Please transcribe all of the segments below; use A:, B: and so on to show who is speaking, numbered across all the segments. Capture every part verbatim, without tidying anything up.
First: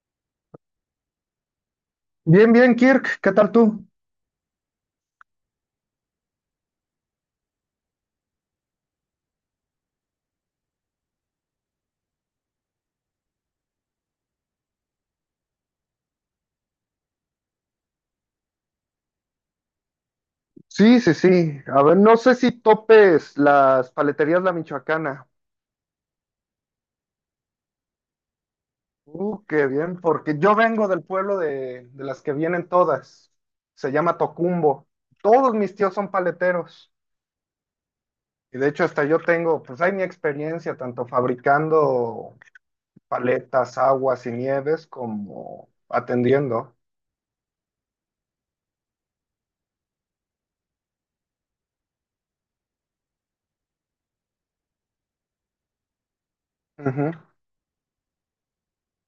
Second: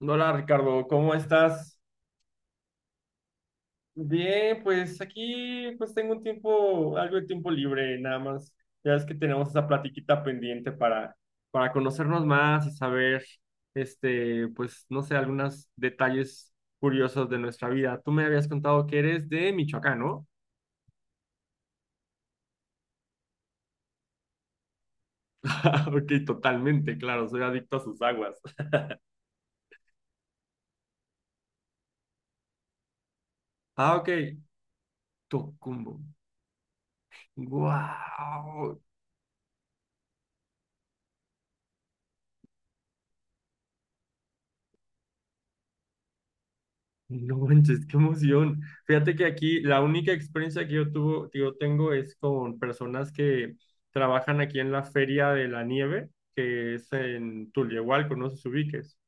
A: Hola Ricardo, ¿cómo estás?
B: Bien, bien, Kirk, ¿qué tal tú?
A: Bien, pues aquí pues tengo un tiempo, algo de tiempo libre, nada más. Ya es que tenemos esa platiquita pendiente para, para conocernos más y saber, este, pues no sé, algunos detalles curiosos de nuestra vida. Tú me habías contado que eres de Michoacán, ¿no?
B: Sí, sí, sí. A ver, no sé si topes las paleterías La Michoacana.
A: Ah, ok, totalmente, claro, soy adicto a sus aguas.
B: Uh, qué bien, porque yo vengo del pueblo de, de las que vienen todas. Se
A: Ah, ok,
B: llama Tocumbo. Todos mis
A: Tocumbo.
B: tíos son paleteros. Y de
A: ¡Guau!
B: hecho hasta yo tengo, pues hay mi experiencia tanto fabricando paletas, aguas y nieves como atendiendo.
A: No manches, qué emoción. Fíjate que aquí la única experiencia que yo tuvo, que yo tengo es con personas que trabajan aquí en la Feria de la Nieve, que es
B: Ujú.
A: en Tulyehualco, no sé si ubiques.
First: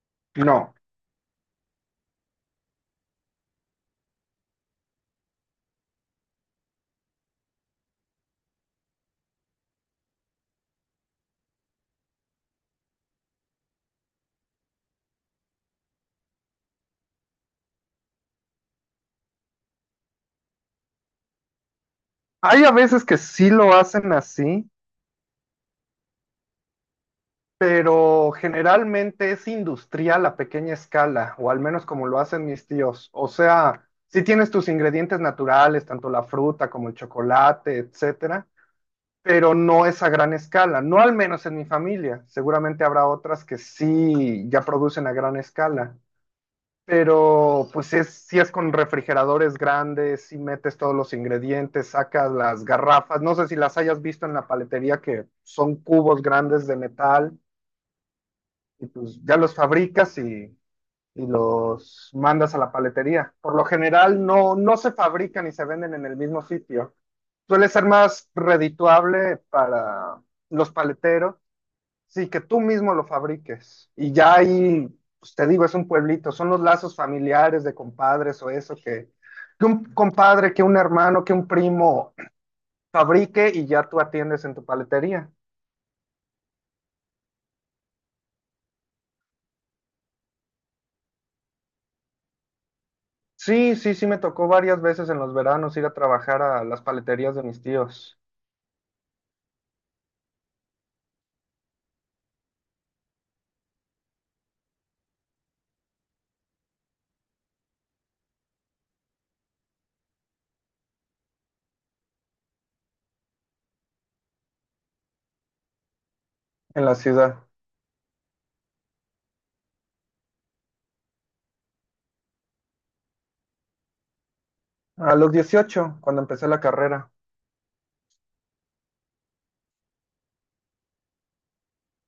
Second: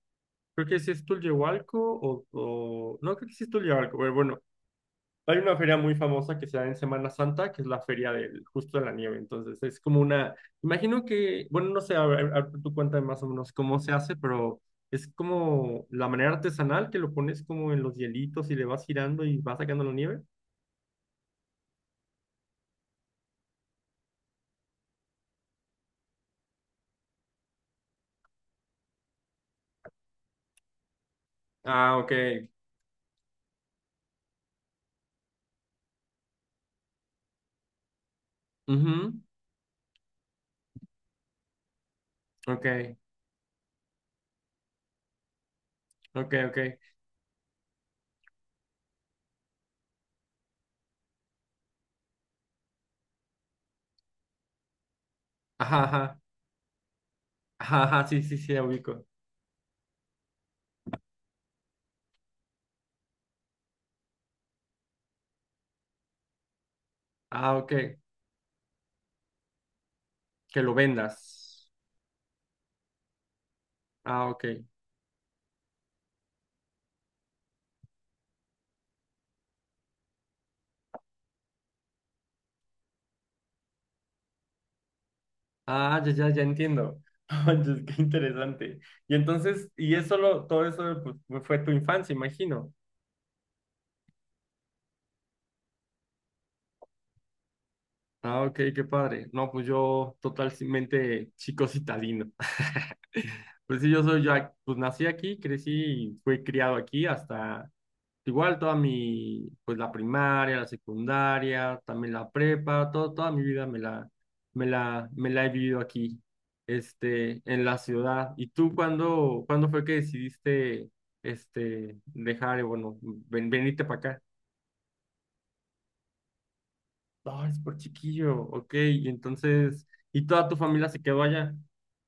A: Creo
B: No.
A: que sí es Tulyehualco o, o- no, creo que sí es Tulyehualco, pero bueno, hay una feria muy famosa que se da en Semana Santa, que es la feria del Justo de la Nieve. Entonces, es como una, imagino que, bueno, no sé, a ver, a ver, tú cuéntame más o menos cómo se hace, pero es como la manera artesanal que lo pones como en los hielitos y le vas girando y vas sacando la nieve.
B: Hay a veces que sí lo hacen así, pero generalmente es industrial a pequeña escala, o al menos
A: Ah,
B: como lo hacen
A: ok.
B: mis tíos. O sea, sí tienes tus ingredientes naturales, tanto la fruta como el chocolate, etcétera,
A: Ujú.
B: pero no es a gran escala, no al menos en mi familia.
A: Ok,
B: Seguramente habrá otras que sí ya producen a gran escala.
A: ok, ok.
B: Pero pues es, si es con refrigeradores grandes, si metes todos los ingredientes, sacas las garrafas, no sé si las hayas visto en la paletería que son
A: Ajá, ajá.
B: cubos grandes de metal
A: Ajá, ajá, sí, sí, sí, la
B: y
A: ubico.
B: pues ya los fabricas y, y los mandas a la paletería. Por lo general no, no se fabrican y se venden en el mismo sitio.
A: Ah,
B: Suele
A: ok.
B: ser más redituable para
A: Que
B: los
A: lo
B: paleteros,
A: vendas.
B: sí, que tú mismo lo fabriques. Y
A: Ah,
B: ya
A: ok.
B: ahí, pues te digo, es un pueblito, son los lazos familiares de compadres o eso que, que un compadre, que un hermano, que un primo fabrique y ya tú atiendes en tu paletería.
A: Ah, ya, ya, ya entiendo. Oye, qué interesante. Y entonces, y eso lo, todo eso pues, fue fue tu infancia, imagino.
B: Sí, sí, sí, me tocó varias veces en los veranos ir a trabajar a las paleterías de mis tíos
A: Ah, ok, qué padre. No, pues yo totalmente chico citadino. Pues sí, yo soy ya, pues nací aquí, crecí y fui criado aquí hasta. Igual toda mi, pues la primaria, la secundaria, también la prepa, todo, toda mi vida me la, me la, me la he vivido aquí,
B: en la
A: este,
B: ciudad.
A: en la ciudad. ¿Y tú cuándo, cuándo fue que decidiste, este, dejar, eh, bueno, ven- venirte para acá?
B: A los dieciocho, cuando empecé la carrera.
A: Ah, es por chiquillo, ok, y entonces, ¿y toda tu familia se quedó allá?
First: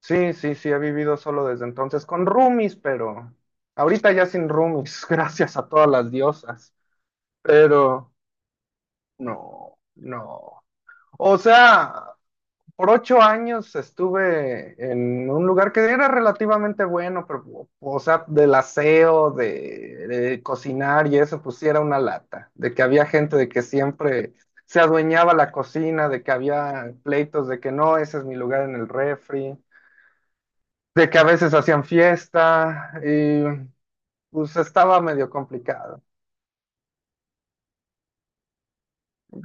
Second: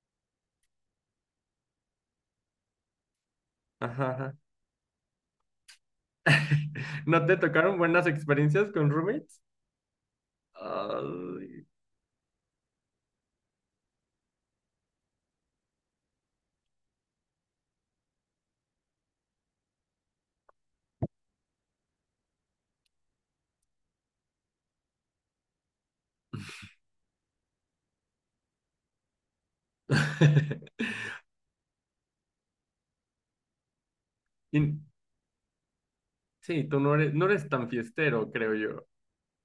B: Sí, sí, sí, he vivido solo desde entonces con roomies, pero
A: Ajá,
B: ahorita ya
A: ajá.
B: sin roomies, gracias a todas las diosas.
A: ¿No te tocaron buenas
B: Pero
A: experiencias con roommates?
B: no, no. O
A: Ay.
B: sea, por ocho años estuve en un lugar que era relativamente bueno, pero, o sea, del aseo, de, de cocinar y eso, pues sí era una lata, de que había gente de que siempre se adueñaba la cocina, de que había pleitos de que no, ese es mi lugar en el refri, de que a veces hacían fiesta y pues
A: Y-
B: estaba medio complicado.
A: Sí, tú no eres, no eres tan fiestero, creo yo,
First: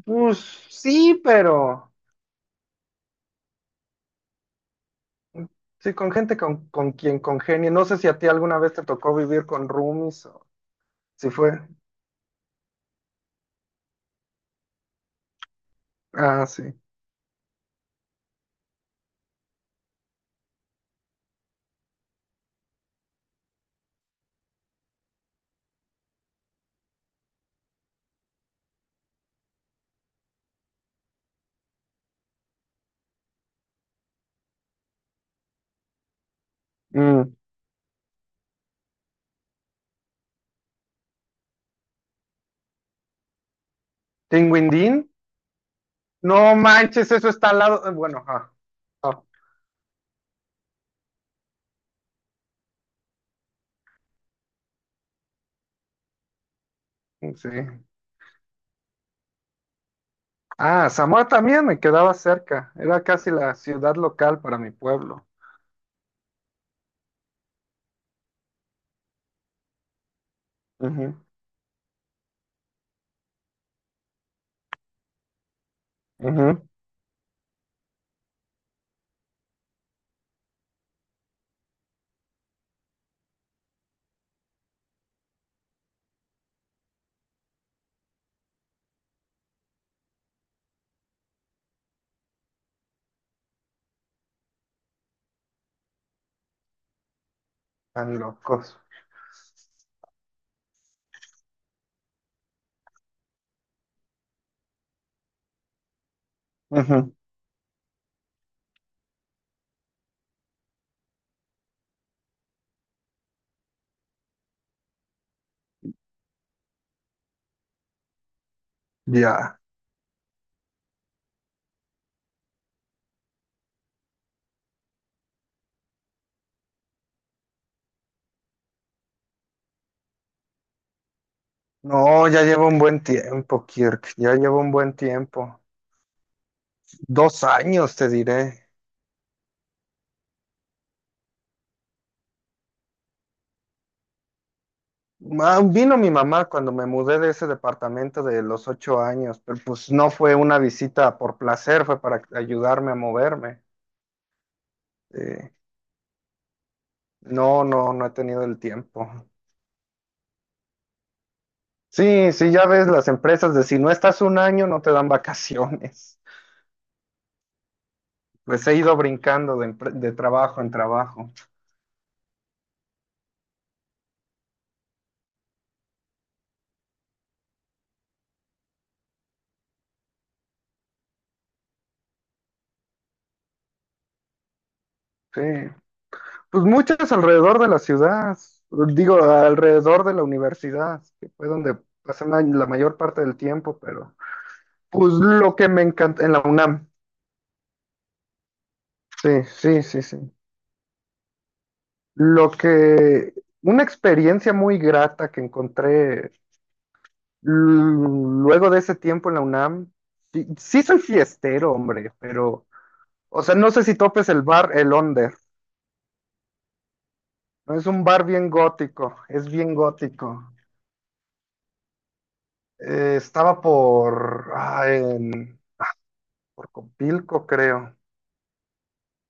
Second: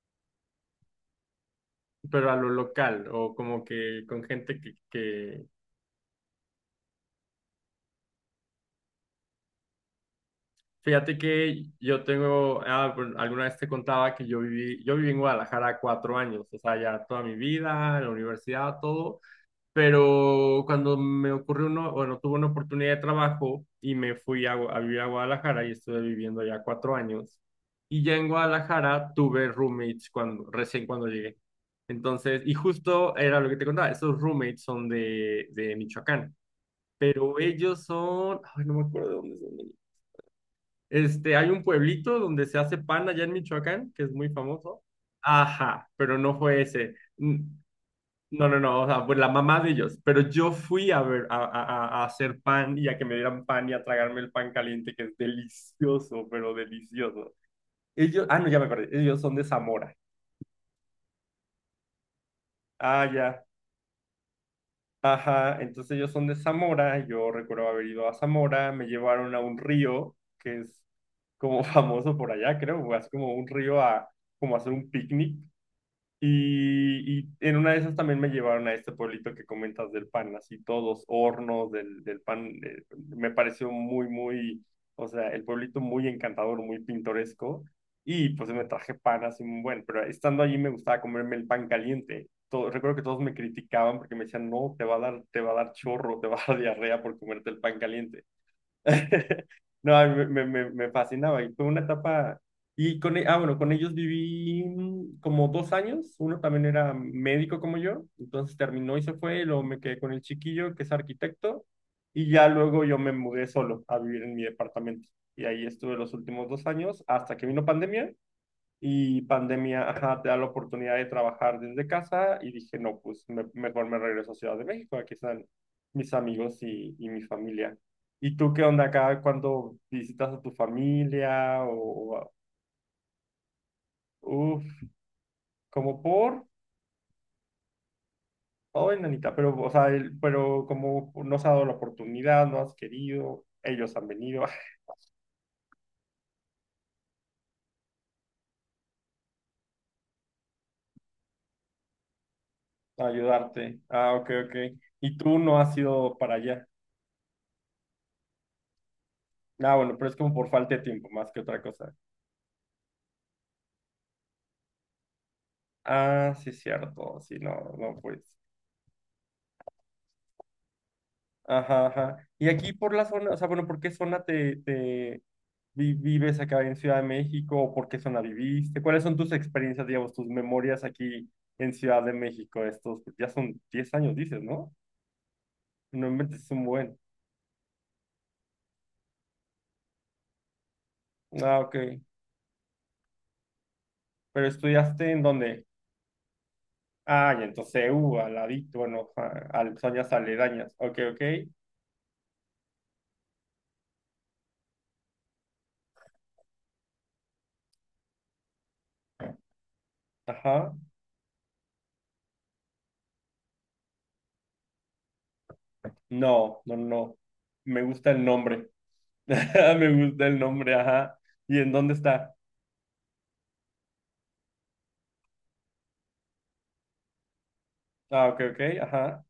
B: Pues sí, pero
A: pero a lo local o como que con gente que, que...
B: sí, con gente con, con quien congenie. No sé si a ti alguna vez te tocó vivir con roomies o
A: Fíjate
B: si fue.
A: que yo tengo, ah, bueno, alguna vez te contaba que yo viví, yo viví en Guadalajara cuatro años,
B: Ah,
A: o
B: sí.
A: sea, ya toda mi vida, la universidad, todo. Pero cuando me ocurrió uno, bueno, tuve una oportunidad de trabajo y me fui a, Gua- a vivir a Guadalajara y estuve viviendo allá cuatro años. Y ya en Guadalajara tuve roommates cuando, recién cuando llegué. Entonces, y justo era lo que te contaba, esos roommates son de, de Michoacán,
B: Mm.
A: pero ellos son, ay, no me acuerdo de dónde son. Este, hay un pueblito donde se hace pan allá en Michoacán, que es muy famoso.
B: ¿Tinguindín?
A: Ajá, pero no
B: No
A: fue ese.
B: manches, eso
A: Mm,
B: está al lado. eh, Bueno,
A: no,
B: ah,
A: no, no, o sea, pues
B: ah,
A: la mamá de ellos, pero yo fui a ver, a, a- a- a hacer pan y a que me dieran pan y a tragarme el pan caliente, que es delicioso, pero delicioso.
B: sí.
A: Ellos, ah, no, ya me acordé, ellos son de Zamora.
B: Ah, Zamora también me quedaba cerca. Era
A: Ah,
B: casi
A: ya,
B: la ciudad local para mi pueblo.
A: ajá, entonces ellos son de Zamora, yo recuerdo haber ido a Zamora, me llevaron a un río, que es
B: Ujú,
A: como famoso por allá, creo, así como un río a, como hacer un picnic.
B: ujú.
A: Y, y en una de esas también me llevaron a este pueblito que comentas del pan, así todos hornos del, del pan. Eh, me pareció muy, muy, o sea, el pueblito muy encantador, muy pintoresco. Y pues me traje pan así muy bueno, pero estando allí me gustaba comerme el pan caliente. Todo- recuerdo que todos me criticaban porque me decían, no, te va a dar, te va a dar chorro, te va a dar diarrea por comerte el pan
B: Tan
A: caliente.
B: locos.
A: No, a mí me, me, me fascinaba y fue una etapa, y con, e- ah, bueno, con ellos viví mm, como dos años, uno también era
B: Ujú.
A: médico como yo, entonces terminó y se fue, y luego me quedé con el chiquillo que es arquitecto, y ya luego yo me mudé solo a vivir en mi departamento, y ahí estuve los últimos dos años hasta que vino pandemia, y
B: Ya.
A: pandemia, ajá, te da la oportunidad de trabajar desde casa y dije, no, pues me- mejor me regreso a Ciudad de México, aquí están mis amigos y, y mi familia. ¿Y tú qué onda acá cuando visitas a tu familia o,
B: No,
A: o-
B: ya llevo un buen tiempo, Kirk. Ya llevo un
A: uf,
B: buen tiempo.
A: como por,
B: Dos años, te diré.
A: ay, nanita, pero, o sea, el- pero como no se ha dado la oportunidad, no has querido, ellos han venido
B: Ma- Vino mi mamá cuando me mudé de ese departamento de los ocho años, pero pues no fue una visita por placer, fue para ayudarme a
A: a
B: moverme.
A: ayudarte. Ah, ok, ok. Y
B: Sí.
A: tú no has ido para allá.
B: No, no, no he tenido el tiempo.
A: Ah, bueno, pero es como por falta de tiempo, más que otra cosa.
B: Sí, sí, ya ves las empresas de si no estás un año no te dan vacaciones.
A: Ah, sí, cierto. Sí, no, no, pues.
B: Pues he ido brincando de, empre- de trabajo en trabajo.
A: Ajá, ajá. Y aquí por la zona, o sea, bueno, ¿por qué zona te, te vi- vives acá en Ciudad de México? ¿O por qué zona viviste? ¿Cuáles son tus experiencias, digamos, tus memorias aquí en Ciudad de México? Estos, pues, ya son diez años, dices, ¿no?
B: Sí,
A: No inventes, es un
B: pues
A: buen.
B: muchas alrededor de la ciudad, digo, alrededor de la universidad, que fue
A: Ah, ok.
B: donde pasé la la mayor parte del tiempo, pero
A: ¿Pero estudiaste
B: pues
A: en
B: lo
A: dónde?
B: que me encanta en la UNAM.
A: Ah, y entonces, U al ladito, bueno,
B: Sí,
A: ajá, al,
B: sí, sí,
A: zonas
B: sí.
A: aledañas. Ok, ok.
B: Lo que, una experiencia muy grata que encontré luego de ese tiempo en la UNAM, sí,
A: Ajá.
B: sí soy fiestero, hombre, pero, o sea, no sé si topes el bar El Onder.
A: No, no, no.
B: No
A: Me
B: es un
A: gusta el
B: bar bien
A: nombre.
B: gótico, es bien
A: Me gusta el
B: gótico.
A: nombre, ajá. ¿Y en dónde está?
B: Eh, estaba por, ah, en- por Copilco, creo.
A: Ah, ok, ok, ajá.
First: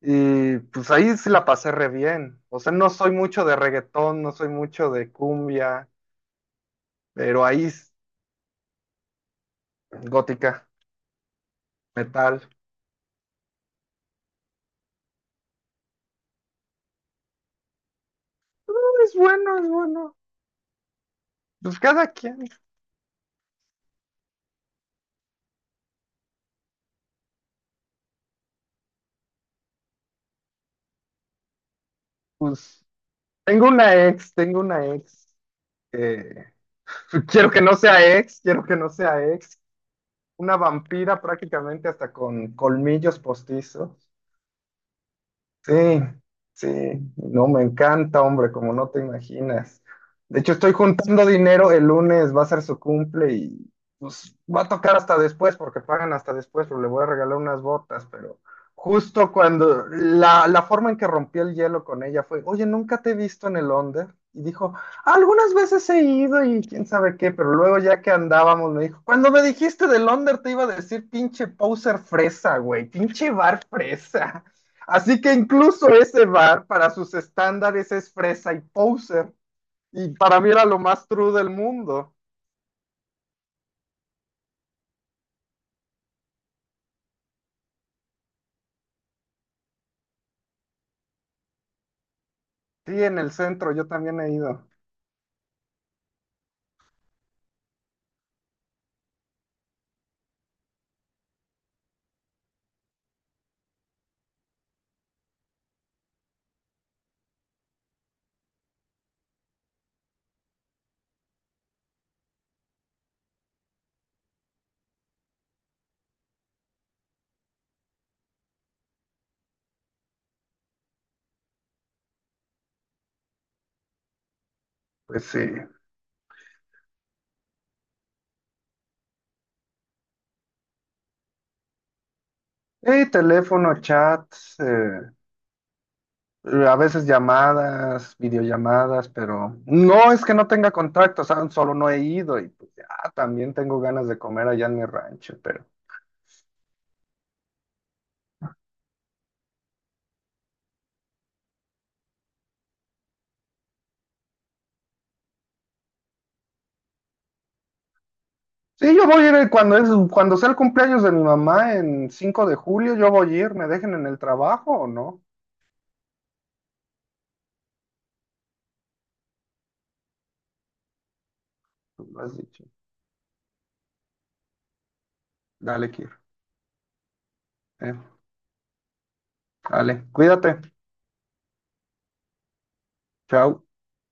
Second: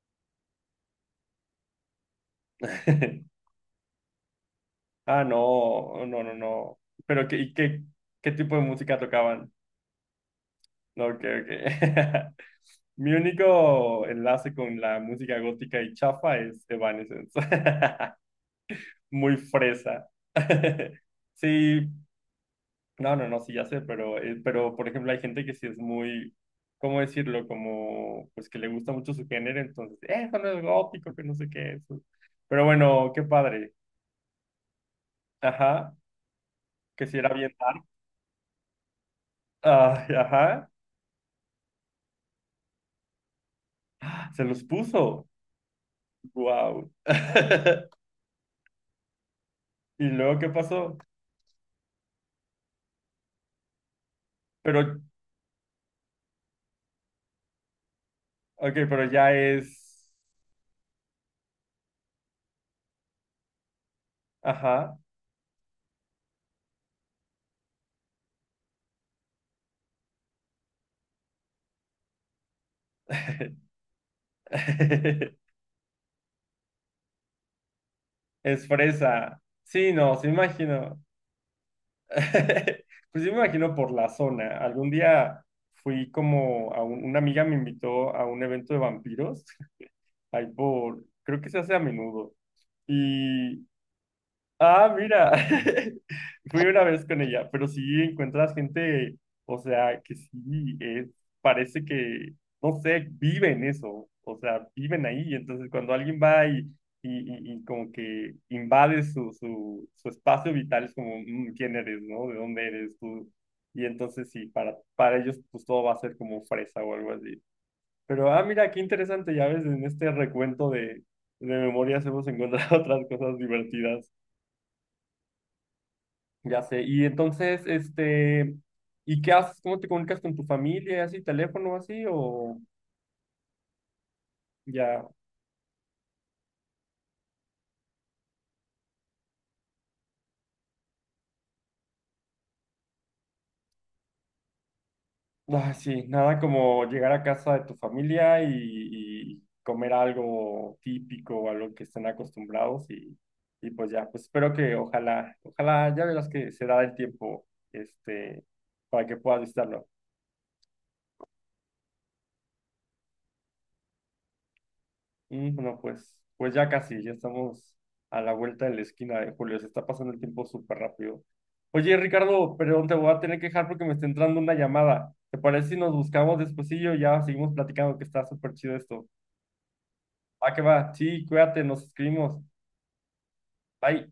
B: Y pues ahí sí la pasé re bien. O sea, no soy mucho de reggaetón, no soy mucho de
A: Ah,
B: cumbia,
A: no, no, no, no. Pero qué,
B: pero
A: y
B: ahí
A: qué,
B: es
A: ¿Qué tipo de música tocaban?
B: gótica,
A: No, ok, ok.
B: metal.
A: Mi único enlace con la música gótica y chafa es Evanescence.
B: Es
A: Muy
B: bueno, es
A: fresa.
B: bueno. Pues
A: Sí,
B: cada quien.
A: no, no, no, sí, ya sé, pero, eh, pero por ejemplo, hay gente que sí es muy, ¿cómo decirlo? Como, pues que le gusta mucho su género, entonces, eh, eso no es gótico, que no sé qué, eso. Pero
B: Pues
A: bueno, qué
B: tengo
A: padre.
B: una ex, tengo una ex.
A: Ajá,
B: Eh,
A: que si era
B: quiero
A: bien
B: que no
A: dark.
B: sea ex, quiero que no sea ex.
A: Ay,
B: Una
A: ajá,
B: vampira prácticamente hasta con colmillos postizos.
A: se los puso.
B: Sí, sí,
A: Wow.
B: no, me encanta, hombre, como no te imaginas.
A: ¿Y luego
B: De
A: qué
B: hecho, estoy
A: pasó?
B: juntando dinero, el lunes va a ser su cumple y pues va a
A: Pero,
B: tocar hasta después, porque pagan hasta después, pero le voy a regalar unas botas, pero
A: ok, pero ya
B: justo
A: es.
B: cuando la, la, forma en que rompí el hielo con ella fue, oye, nunca te he visto en el Onder. Y dijo,
A: Ajá.
B: algunas veces he ido y quién sabe qué, pero luego ya que andábamos me dijo, cuando me dijiste del Onder te iba a decir pinche poser fresa, güey, pinche bar fresa. Así que incluso ese bar para sus estándares es fresa y
A: Es
B: poser.
A: fresa. Sí,
B: Y
A: no, se
B: para mí era lo
A: imagino.
B: más true del mundo.
A: Pues yo me imagino por la zona. Algún día fui como a un- una amiga me invitó a un evento de vampiros, ahí por, creo que se hace a menudo.
B: Sí, en el centro yo también he ido.
A: Ah, mira, fui una vez con ella, pero sí encuentras gente, o sea, que sí, es, parece que, no sé, viven eso, o sea, viven ahí, entonces cuando alguien va y, y, y- y como que invade su, su, su espacio vital, es como, "Mm, ¿quién eres, no? ¿De dónde eres tú?" Y entonces sí, para, para ellos pues todo va a ser como fresa o algo así. Pero, ah, mira, qué interesante, ya ves, en este recuento de, de memorias hemos encontrado otras cosas divertidas.
B: Pues sí.
A: Ya sé. Y entonces, este, ¿y qué haces? ¿Cómo te comunicas con tu familia? ¿Así, teléfono, así? O
B: Eh, teléfono, chats,
A: ya,
B: eh, a veces llamadas, videollamadas, pero no es que no tenga contacto, o sea, solo no he ido y pues ya también tengo ganas de comer allá en mi rancho, pero
A: ah, sí, nada como llegar a casa de tu familia y, y comer algo típico o a que estén acostumbrados y, y pues ya, pues espero que ojalá, ojalá ya verás que se da el tiempo, este,
B: sí,
A: para
B: yo
A: que
B: voy a ir
A: puedas
B: eh, cuando
A: visitarlo.
B: es, cuando sea el cumpleaños de mi mamá en cinco de julio, yo voy a ir, ¿me dejen en el trabajo o no?
A: Mm, no, pues, pues ya casi, ya estamos a la vuelta de la esquina de Julio, se está pasando el tiempo súper rápido. Oye,
B: Tú lo has
A: Ricardo,
B: dicho.
A: perdón, te voy a tener que dejar porque me está entrando una llamada. ¿Te parece si
B: Dale,
A: nos
B: Kir.
A: buscamos despuesillo? Ya seguimos
B: Eh,
A: platicando que está súper chido esto.
B: dale,
A: Va
B: cuídate.
A: que va, sí, cuídate, nos escribimos.
B: Chao.
A: Bye.